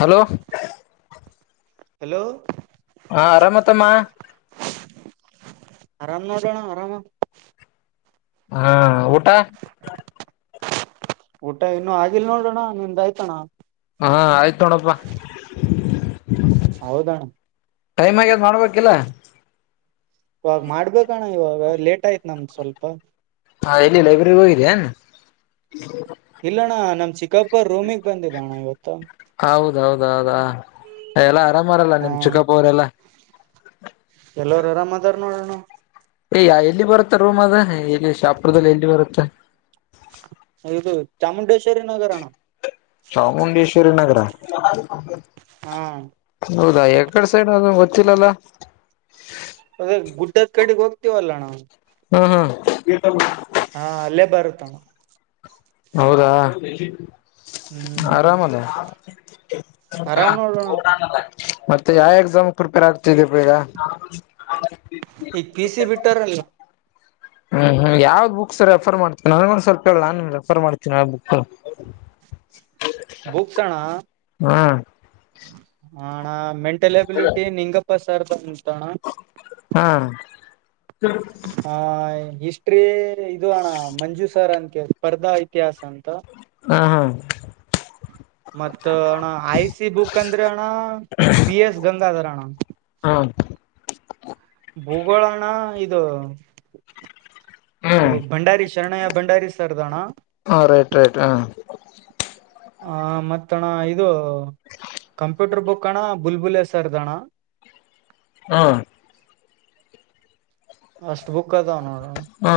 hello hello ಹಾ ಆರಾಮತ್ತಮ್ಮ ಆರಾಮ್ ನೋಡೋಣ ಆರಾಮ ಹಾ ಊಟ ಊಟ ಇನ್ನು ಆಗಿಲ್ ನೋಡೋಣ್ಣ ನಿಮ್ದ ಆಯ್ತಣ್ಣ ಹಾ ಆಯ್ತು ತೊಡಪ್ಪ ಹೌದನ ಟೈಮ್ ಆಗ ಮಾಡ್ಬೇಕಿಲ್ಲ ಇವಾಗ ಮಾಡ್ಬೇಕಣ ಇವಾಗ ಲೇಟ್ ಆಯ್ತ್ ನಮ್ದು ಸ್ವಲ್ಪ ಹಾ ಎಲ್ಲಿ ಲೈಬ್ರರಿ ಹೋಗಿದ್ದ ಇಲ್ಲಣ್ಣ ನಮ್ ಚಿಕ್ಕಪೋರ ರೋಮಿಿಗೆ ಬಂದಿದ್ದಣ್ಣ ಇವತ್ತು ಹೌದೌದಾ ಎಲ್ಲಾ ಆರಾಮಅವ್ರಲ ಹಾ ನಿಮ್ ಚಿಕ್ಕಪ್ಪ ಅವರೆಲ್ಲಾ ಎಲ್ಲರು ಆರಾಮ್ದಾರ ನೋಡೋಣ ಎಲ್ಲಿ ಬರುತ್ತೆ ರೂಮ್ ಅದ ಎಲ್ಲಿ ಶಾಪುರದಲ್ಲಿ ಎಲ್ಲಿ ಬರುತ್ತೆ ಇದು ಚಾಮುಂಡೇಶ್ ಚಾಮುಂಡೇಶ್ವರಿ ನಗರ ಹ್ಮ್ ಹೌದಾ ಎಕಡೆ ಸೈಡ್ ಅ ಗೊತ್ತಿಲ್ಲಲ್ಲ ಅದ ಗುಡ್ಡ ಕಡೆಗ್ ಹೋಗ್ತಿವಲ್ಲ ನಾವು ಹ್ಮ್ ಹ್ಮ್ ಹಾ ಅಲ್ಲೇ ಬರುತ್ತಣ ಹೌದಾ ಹ್ಮ್ ಆರಾಮ ಅದ ಆರಾಮ್ ನೋಡೋಣ [unintelligible] [inaudible] ಮತ್ತೆ ಯಾವ ಎಕ್ಸಾಮ್ ಪ್ರಿಪೇರ್ ಆಗ್ತಿದಪ ಈಗ ಈಗ್ ಪಿ ಸಿ ಬಿಟ್ಟಾರಲ್ಲ ಹ್ಮ್ ಹ್ಮ್ ಯಾವ್ ಬುಕ್ಸ್ ರೆಫರ್ ಮಾಡ್ತೇ ನನ್ಗ ಸ್ವಲ್ಪ ಹೇಳ ನಾನ ರೆಫರ್ ಮಾಡ್ತೀನಿಾವ ಬುಕ್ [inaudible] ಬುಕ್ಸ್ಣ ಹಾ ಹ್ಮ್ ಅಣ್ಣ ಮೆಂಟಲ್ ಎಬಿಲಿಟಿ ನಿಂಗಪ್ಪಾ ಸರ್ ದ ಅಂತಣ ಹಾ ಹ ಹಿಸ್ಟ್ರಿ ಇದು ಅಣ್ಣ ಮಂಜುಸರ್ ಅಂತ ಸ್ಪರ್ಧಾ ಇತಿಹಾಸ ಅಂತ ಹ ಹಾ ಮತ್ತ ಅಣ್ಣ ಐ ಸಿ ಬುಕ್ ಅಂದ್ರೆ ಅಣ್ಣ ಪಿ ಎಸ್ ಗಂಗಾಧರ ಅಣ್ಣ ಹಾ ಭೂಗೋಳಣ ಇದು ನೀ ಹ್ಮ್ ಭಂಡಾರಿ ಶರಣಯ್ಯ ಭಂಡಾರಿ ಸರ್ದಣ ಹ ರೈಟ್ ರೈಟ್ ಹ ಹ ಮತ್ತಣ ಇದು ಕಂಪ್ಯೂಟರ್ ಬುಕ್ ಅಣ್ಣ ಬುಲ್ಬುಲ್ ಸರ್ದಣ್ಣ ಹಾ ಅಷ್ಟು ಬುಕ್ ಅದನು ಹಾ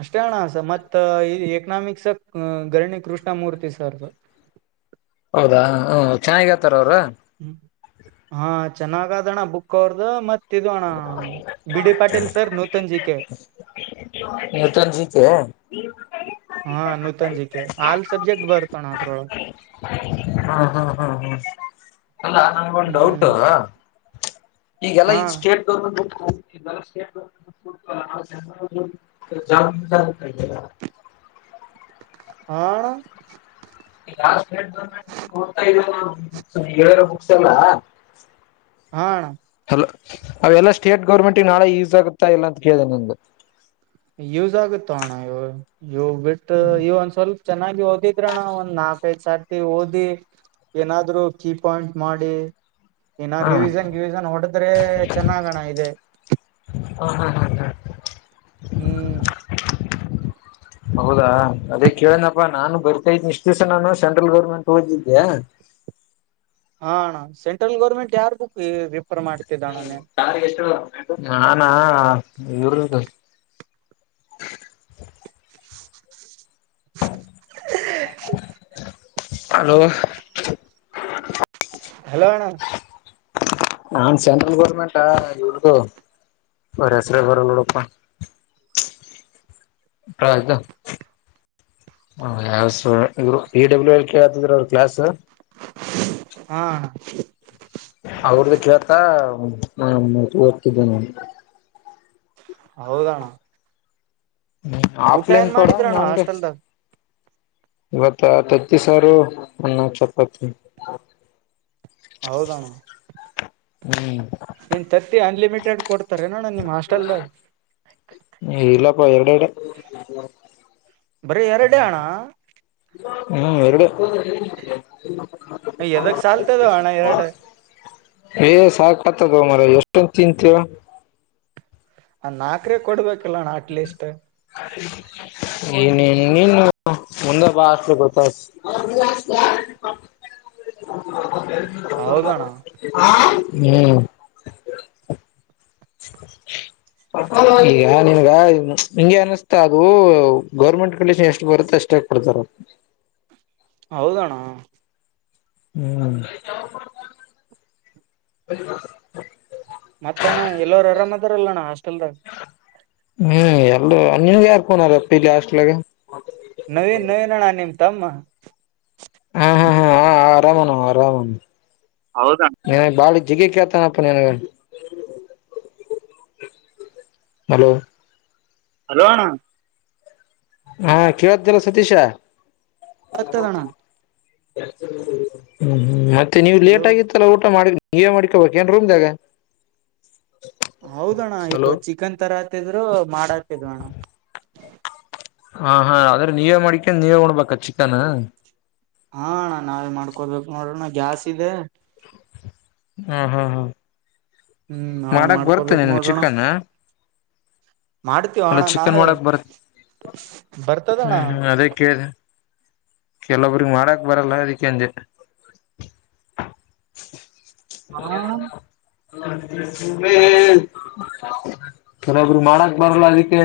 ಅಷ್ಟೇ ಅಣ ಸ ಮತ್ತ ಈ ಎಕನಾಮಿಕ್ಸ್ ಗರಣಿ ಕೃಷ್ಣಮೂರ್ತಿ ಸರ್ ಹೌದಾ ಹ ಚೆನ್ನಾಗ ಹತಾರ ಅವ್ರ ಹಾ ಚೆನ್ನಾಗದಣ್ಣ ಬುಕ್ ಅವ್ರ್ದ ಮತ್ೆ ಇದುಣ ಬಿಡಿ ಪಾಟೀಲ್ ಸರ್ ನೂತನ್ಜಿ ಕೆ ನೂತನ್ ಜೀತಿ ಹಾ ನೂತನ ಜಿ ಕೆ ಹಾಲ ಸಬ್ಜೆಕ್ಟ್ ಭರ್ತೋ ಹಾ ಹ್ಮ ಹ್ಮ್ ಹ್ಮ್ ಅಲ್ಲಾ ನಂಗೊ ಒಂದು ಡೌಟ ಹ್ಮ್ ಈಗೆಲ್ಲ ಹಾ ಈ ಸ್ಟೇಟ್ ಗೌರ್ಮೆಂಟ್ ಜ ಹಾ ಲ್ಲ ಹಾ ಅವೆಲ್ಲಾ ಸ್ಟೇಟ್ ಗೌರ್ಮೆಂಟ್ ನಾಳೆ ಯೂಸ್ ಆಗುತ್ತಾ ಇಲ್ಲ ಅಂತ ಕೇಳಿದೆ ನಮು ಯೂಸ್ ಆಗುತ್ತ ಅಣ ಇವ ಇವ್ ಬಿಟ್ಟು ಇವ ಒಂದ್ ಸ್ವಲ್ಪ್ ಚೆನ್ನಾಗಿ ಓದಿದ್ರಣ್ಣ ಒಂದ್ ನಾಕು ಕೈ ಸರ್ತಿ ಓದಿ ಏನಾದ್ರು ಕೀ ಪಾಯಿಂಟ್ ಮಾಡಿ ಇನ್ನ ಹ ರಿವೀಜನ್ ಕಿವಿಷನ್ ಹೊಡದ್ರೆ ಚೆನ್ನಾಗಣ ಇದೆ ಹ ಹಾ ಹಾ ಹಾ ಹ್ಮ್ ಹೌದಾ ಅದೇ ಕೇಳನಪ್ಪಾ ನಾನು ಬರ್ತಾ ಇದನ ಇಷ್ಟು ದಿವ್ಸ ನಾನು ಸೆಂಟ್ರಲ್ ಗೌರ್ಮೆಂಟ್ ಓದಿದ್ದ್ಯಾ ಹಣ ಸೆಂಟ್ರಲ್ ಗೌರ್ಮೆಂಟ್ ಯಾರ್ ಬುಕ್ ರಿಫರ್ ಮಾಡ್ತಿದ್ದಣ ನೀನ್ ನಾನಾ ಐೂರು ಅ ಹಲೋಣ ನನ್ ಸೆಂಟ್ರಲ್ ಗೋರ್ಮೆಂಟ್ಾ ಇಗ ಒ ಹೆಸ್ರ ಬರಳ್ಳಡಪ್ಪ ಪ್ರ್ದ ಇರು ಇ ಡಬ್ಲ್ಯೂ ಎಲ್ ಕೆ ಹತದ್ರ ಅವರು ಕ್ಲಾಸ್ ಹಾ ಅವ್ರ್ದು ಕೇಳ್ತಾ ಓದ್ತಿದ್ದೇನೆ ಹೌದಣ್ಣ ಹ್ಮ ಊಟ ಆಫ್ಲೈನ್ ಏನ್ ಕೂಡ ಮಾಡಿದ್ರಣ್ಣ ನನ್ ಹಾಸ್ಟೆಲ್ದಾಗ ಇವತ್ತ ತತಿ ಸಾರು ಅನ್ನ ಚಪಾತಿ ಹೌೋಗಣ ಹ್ಮ್ ನೀನ್ ತತ್ತಿ ಅನ್ಲಿಮಿಟೆಡ್ ಕೊಡ್ತಾರೆ ನೋಣನ್ ನಿಮ್ ಹಸ್ಟೆಲ್ದಾಗ ಇಲ್ಲಪ ಎವಡಡೆ ಬರೀ ಎರಡೇ ಅಣ್ಣ ಹ್ಮ್ ಎರಡು ಯದ ಚಲ್ತದೆ ಅಣ ಎರಡು ಏ ಸಾ ತದ ಮರ ಎಷ್ಟೊಂದು ತಿನ್ಂತೀವ ಅ ನಾಕ್ರೇ ಕೊಡ್ಬೇಕಲ್ಲಣ್ಣ ಅಟ್ಲೀಸ್ಟ್ ಇನ್ನು ಮುಂದೆ ಬಾಷ್ಟಲಿ ಗೊತ್ತ ಹೌದಣ್ಣ ಹ ಹ್ಮ್ ಈಗ ನಿನ್ಗ ನಿಗೆ ಅನಸ್ತಾ ಅದು ಗೌರ್ಮೆಂಟ್ ಕಂಡಷನ್ ಎಷ್ಟು ಬರುತ್ತೆ ಅಷ್ಟ ಇಷ್ಟ ಕೊಡ್ತಾರ ಹೌದಣ ಹ್ಮ್ ಮತ್ತ ಅಣ್ಣ ಎಲ್ಲೋ ಅರಾಮದಾರಲ್ಲ ಅಣ್ಣ ಹಾಸ್ಟೆಲ್ದಾಗ ಹ್ಮ್ ಎಲ್ಲ ನಿನ್ಗೆ ಯಾರ್ ಕನಾರ ಪಿಲಿ ಅಸ್ಲಾಗ ನವೀನ್ ನವೀನಣ್ಣ ನಿಮ್ ತಮ್ಮ ಹಾ ಹಾ ಹಾ ಹ ಆರಾಮನ ಆರಾಮ ಹೌದಾ ಜಗ ಕತಾನಪನನಗ ಮಲ ಹಲೋಣ ಹಾ ಕೇಳ್ದಲ್ಲ ಸತೀಶ ಹತ್ತ ತಣ ಹ್ಮ್ ಮತ್ತೆ ನೀವು ಲೇಟ್ ಹಲೋ ಆಗಿತ್ತಲ್ಲ ಊಟ ಮಾಡ ನೀ ಮಾಡ್ಕೊಬೇಕ ಏನ್ ರೂಮ್ದಾಗ ಹೌದಣ್ಣ ಇ ಹಲೋ ಚಿಕನ್ ತರ ಆತಿದ್ರು ಮಾಡಾತಿದ್ ಅಣ್ಣ ಹಾ ಹಾ ಆದ್ರೆ ನೀವೇ ಮಾಡಿಕೊಂಡ ನೀವೇ ಹೊಡ್ಬೇಕ ಚಿಕನ್ ಹಾಣಾ ನಾವಲ್ ಮಾಡ್ಕೊಡ್ಬೇಕು ನೋಡೋಣ ಜಾಸ್ತಿ ಇದೆ ಹಾ ಹಾ ಹ್ಮ ಹ್ಮ್ ನಾವೇ ಮಾಡಕ್ ಬರ್ತ ಮಾಡ್ಕೊಬೇಕ್ ನಿನ್ಗೆ ನೋಡೋಣ ಚಿಕನ್ ಮಾಡ್ತೀವ ಅಲ್ಲ ಅಣ್ಣ ಚಿಕನ್ ನಾವೇ ಮಾಡಕ್ ಬರತ್ತ ಬರ್ತದಣ್ಣ ಹ್ಮ್ ಹ್ಮ್ ಅದೇ ಕೇಳಿದೆ ಕೆಲೊಬ್ರಿಗೆ ಮಾಡಕ್ ಬರಲ್ಲ ಅದಕ್ಕೆಂಜೆ ಹಾ ಮ ಹಲೊಬ್ರು ಮಾಡಕ್ ಬರಲ್ಲ ಅದಕ್ಕೆ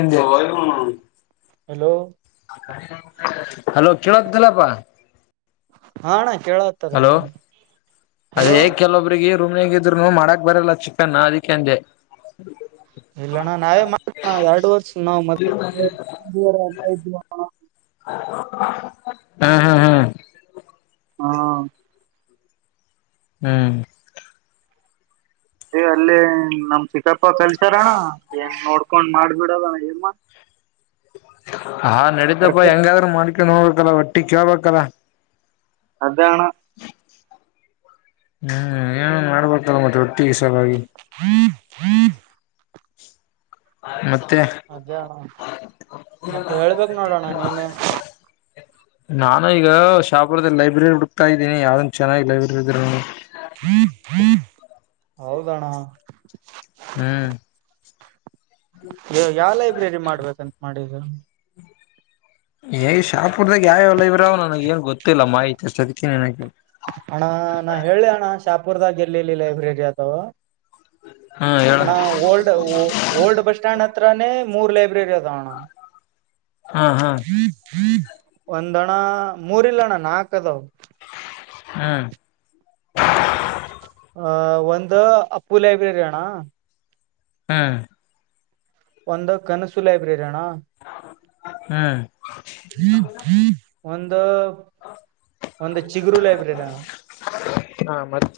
ಹಲೋ ಹಲೋ ಕೇಳಲ್ಲಪ್ಪ ಹಾಣ ಹಲೋ ಅದೇ ಹಲೋ ಕೆಲವೊಬ್ರಿಗೆ ರೂಮ್ಗ ಇದ್ರುನು ಮಾಡಕ್ ಬರಲ್ಲ ಚಿಕನ್ ಅದಕ್ಕೆಂದೆ ಇಲ್ಲಣ್ಣ ನಾವೇ ಮಾಡಣ ಎರಡ್ ವರ್ಷ ನಾವ್ ಹೌ ಹ್ಮ್ ಹ್ಮ್ ಹ್ಮ್ ಹಾ ಹ್ಮ್ ಏ ಅಲ್ಲಿ ನಮ ಚಿಕ್ಕಪ್ಪ ಕಲ್ಸಾರಣ್ಣ ಏನ್ ನೋಡ್ಕೊಂಡ್ ಮಾಡ್ಬಿಡದಣ ಏನ್ಮ ಹಾ ನಡೀಿತಪ್ಪ ಹೆಂಗಾದ್ರೂ ಮಾಡ್ಕ ನೋಡ್ಬೇಕಲ್ಲ ಒಟ್ಟಿ ಕೇಳ್ಬೇಕಲ್ಲ ಅದಣ ಹ್ಮ್ ಏನು ಮಾಡ್ಬೇಕಲ್ಲ ಮತ್ತೆ ೀ ಸ ಹಾಗಾಗಿ ಅದೇ ಅಣ್ಣ ಮತ್ತೆ ಹೇಳ್ಬೇಕು ನೋಡೋಣ ನೀನೇ ನಾನು ಈಗ ಶಾಪುರದ ಲೈಬ್ರರಿ ಹುಡ್ಕಾ ಇದೀನಿ ಯಾವ್ದನ್ ಚೆನ್ನಾಗಿ ಲೈಬ್ರರಿ ಇದ್ರ ಹ ಹೌದಣ ಹ್ಮ್ ಯಾವ ಲೈಬ್ರರಿ ಮಾಡ್ಬೇಕಂತ ಮಾಡಿದ್ದ ಈಗ ಶಾಪುರ್ದಾಗ ಯಾವೆ ಎಲ್ಲ ಇ್ರವ ನನಗ ಏನ್ ಗೊತ್ತಿಲ್ಲ ಮಾಹಿತಿ ಅದಕ್ಕೆ ನಿನಗೆ ಅಣ ನಾ ಹೇಳಿ ಅಣ್ಣ ಶಾಪುರ್ದಾಗ ಎರ್ಲಲ್ಲಿ ಲೈಬ್ರರಿ ಅಥವ ಹಾ ಹೇಳ ಹಣ ಓಲ್ಡ ಓಲ್ಡ ಬಸ್ ಸ್ಟ್ಯಾಂಡ ಹತ್ರ ಮೂರು ಲೈಬ್ರರಿ ಅದಣ ಹಾ ಹಾ ಒಂದಣ ಮೂರ್ ಇಲ್ಲಣ್ಣ ನಾಕ ಅದಾವ ಹ್ಮ ಆ ಒಂದು ಅಪ್ಪು ಲೈಬ್ರರಿ ಅಣ್ಣ ಹ್ಮ್ ಒಂದು ಕನಸು ಲೈಬ್ರರಿ ಅಣ್ಣ ಹ್ಮ್ ಹ್ಮ ಒಂದು ಒಂದು ಚಿಗರು ಲೈಬ್ರೆರಿ ನಾನು ಹಾ ಮತ್ತೆ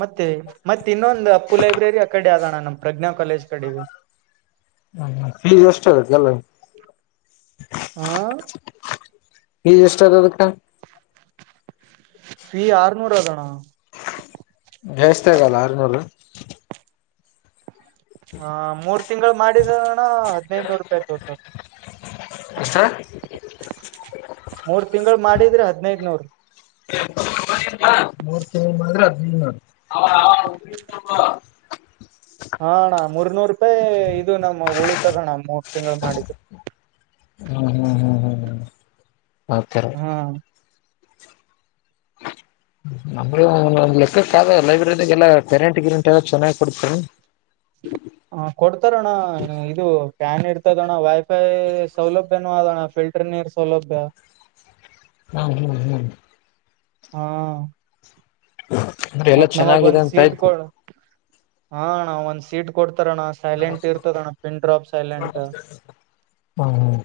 ಮತ್ತೆ ಮತ್ತೆ ಇನ್ನೊಂದು ಅಪ್ಪು ಲೈಬ್ರರಿ ಆ ಕಡೆ ಆದಣ ನಮ್ ಪ್ರಜ್ಞಾ ಕಾಲೇಜ್ ಕಡೆಗೆ ಹ ಫೀಸ್ ಅಷ್ಟ ಆಗತ್ತ ಎಲ್ಲ ಹ ನೀ ಎಷ್ಟ ಆಗದಕ್ಕ ಫೀ ಆರನೂರ ಆದದಣ ಎಷ್ಟತಗಲ್ಲ ಅರ್ನೋಲ್ ಹ ಮೂರ್ ತಿಂಗಳು ಮಾಡಿದಣ ಹದನೈದನೂರು ರೂಪಾಯಿ ತೋತ ಹಾ ಮೂರ್ ತಿಂಗಳು ಮಾಡಿದ್ರೆ ಹದ್ನದನೂರು ಎ ಮೂರ್ ತಿಂ ಅದ್ನ್ ಮಾಡ ಹಾಣ್ಣ ಮೂರ್ನೂರು ರೂಪಾಯಿ ಇದು ನಮ್ ಉಳಿತದಣ್ಣ ಮೂರು ತಿಂಗಳು ಮಾಡಿದ್ದು ಕೆ ರ ಹಾ ಹ ನಮ್ ಲೆಕ್ಕಕ್ಕಾದ ಲೈಬ್ರರಿದಾಗ ಎಲ್ಲ ಪೆರೆಂಟ್ ಗಿರೆಂಟ್ ಎಲ್ಲ ಚೆನ್ನಾಗ್ ಕೊಡ್ತೇ ಹ ಕೊಡ್ತಾರೋಣ ಇದು ಪ್ಯಾನ್ ಇರ್ತದೋಣ್ಣ ವೈಫೈ ಸೌಲಭ್ಯ ನುಣ ಫಿಲ್ಟರ್ ನೀರ್ ಸೌಲಭ್ಯ ಹಾ ಹ್ಮ್ ಹ್ಮ್ ಹಾ ಅಂದ್ರೆ ಎಲ್ಲ ಮತ್ತತ್ ನಮಗ್ ಚೆನ್ನಾಗಿದೆ ಒಂದ್ ಅಂತ ಸೀಟ್ ಆಯ್ತು ಕೊ ಹ ನಾ ಒಂದ್ ಸೀಟ್ ಕೊಡ್ತ ಇತಣ್ಣ ಸೈಲೆಂಟ್ ಇರ್ತದ ಅಣ್ಣ ಪಿನ್ ಡ್ರಾಪ್ ಸೈಲೆಂಟ್ ಹ್ಮ್ ಹ್ಮ್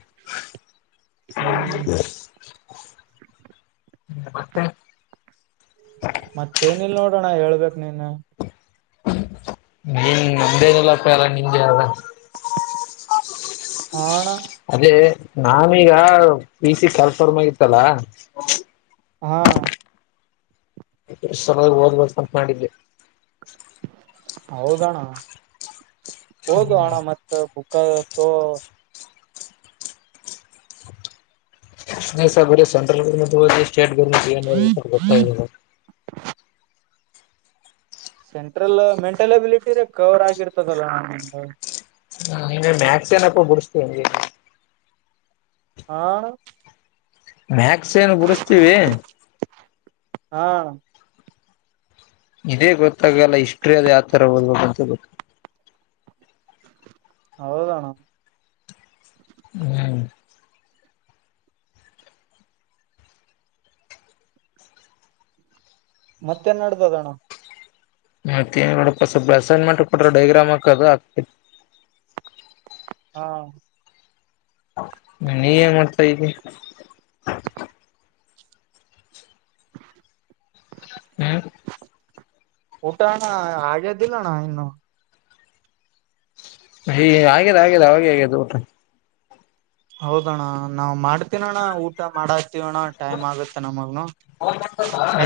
ಹ್ಮ್ ಮತ್ತೆ ಮತ್ತೇನಲ್ ನೋಡೋಣ ಹೇಳ್ಬೇಕಕ್ ನೀನ್ ನೀನ್ ನ್ದೇನಲ್ಲಪ್ಪ ಅಲ್ಲ ನಿಮಗೆ ಅ ಹಣ ನಾನೀಗ ಪಿ ಸಿ ಕಲ್ಫರ್ಮ್ ಆಗಿತ್ತಲ್ಲ ಹಾ ಓದ್ಬ ಮಾಡೆ ಹೌದಣ ಹೌದು ಅಣ ಮತ್ತ ತ ನ ಸಾ ಅರ ಸೆಂಟ್ರಲ್ ಗರ್ ಸ್ಟೇಟ್ ಗರ್ ಸೆಂಟ್ರಲ್ ಮೆಂಟಲ್ ಅಬಿಲಿಟಿ ರ ಕವರ್ ಆಗಿರ್ತದಲ್ಲ ನಂದು ಹ ನಿಗೆ ಮ್ಯಾಕ್ಸ ಏನಪ್ಪ ಬಿುಡಿಸತೀಗ ಹಾ ಮ್ಯಾಕ್ಸ ಏನು ಬುಡಸ್ತೀವಿ ಹಾ ಇದೇ ಗೊತ್ತಾಗಲ್ಲ ಹಿಸ್ಟ್ರಿ ಅದ ಯಾವ ತರ ಒದಬೇಕಂತ ಗೊತ್ತ ಹೌದಣ್ಣ ಹ್ಮ್ ಮತ್ತೆನ್ಡ್ದ ಅದಣ್ಣ ಮತ್ತ ನಡ ಸ್ವಲ್ಪ ಅಸೈನ್ಮೆಂಟ್ ಕೊಟ್ರ ಡೈಗ್ರಾಮ್ ಹಕದು ಆಗ್ತಿತಿ ಹಾ ನೀ ನ್ ಮಾಡ್ತಾ ಇದಿ [unintelligible] ಹ್ಮ್ [unintelligible] ಊಟಾಾನ ಆಗೆ ದಿಲ್ಲಣ ಇನು ಹ ಹಾಗ್ಯದ ಆಗ್ಯದ ಅವೆ ಆಗದು ಊಟ ಹೌದಣ್ಣ ನಾವ್ ಮಾಡ್ತನಣ್ಣ ಊಟ ಮಾಡಾ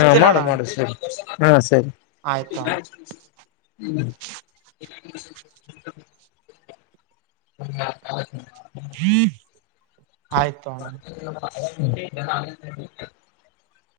ಹಾ ಮಾಡು ಮಾಡು ಸರಿ ಹಾ ಸರಿ ಆಯ್ತ ಅಣ್ಣ ಹ್ಮ್ [unintelligible] ಹ್ಮ [unintelligible] ಹ್ಮ್ ಆಯ್ತೋಣ್ಣ ನ [unintelligible]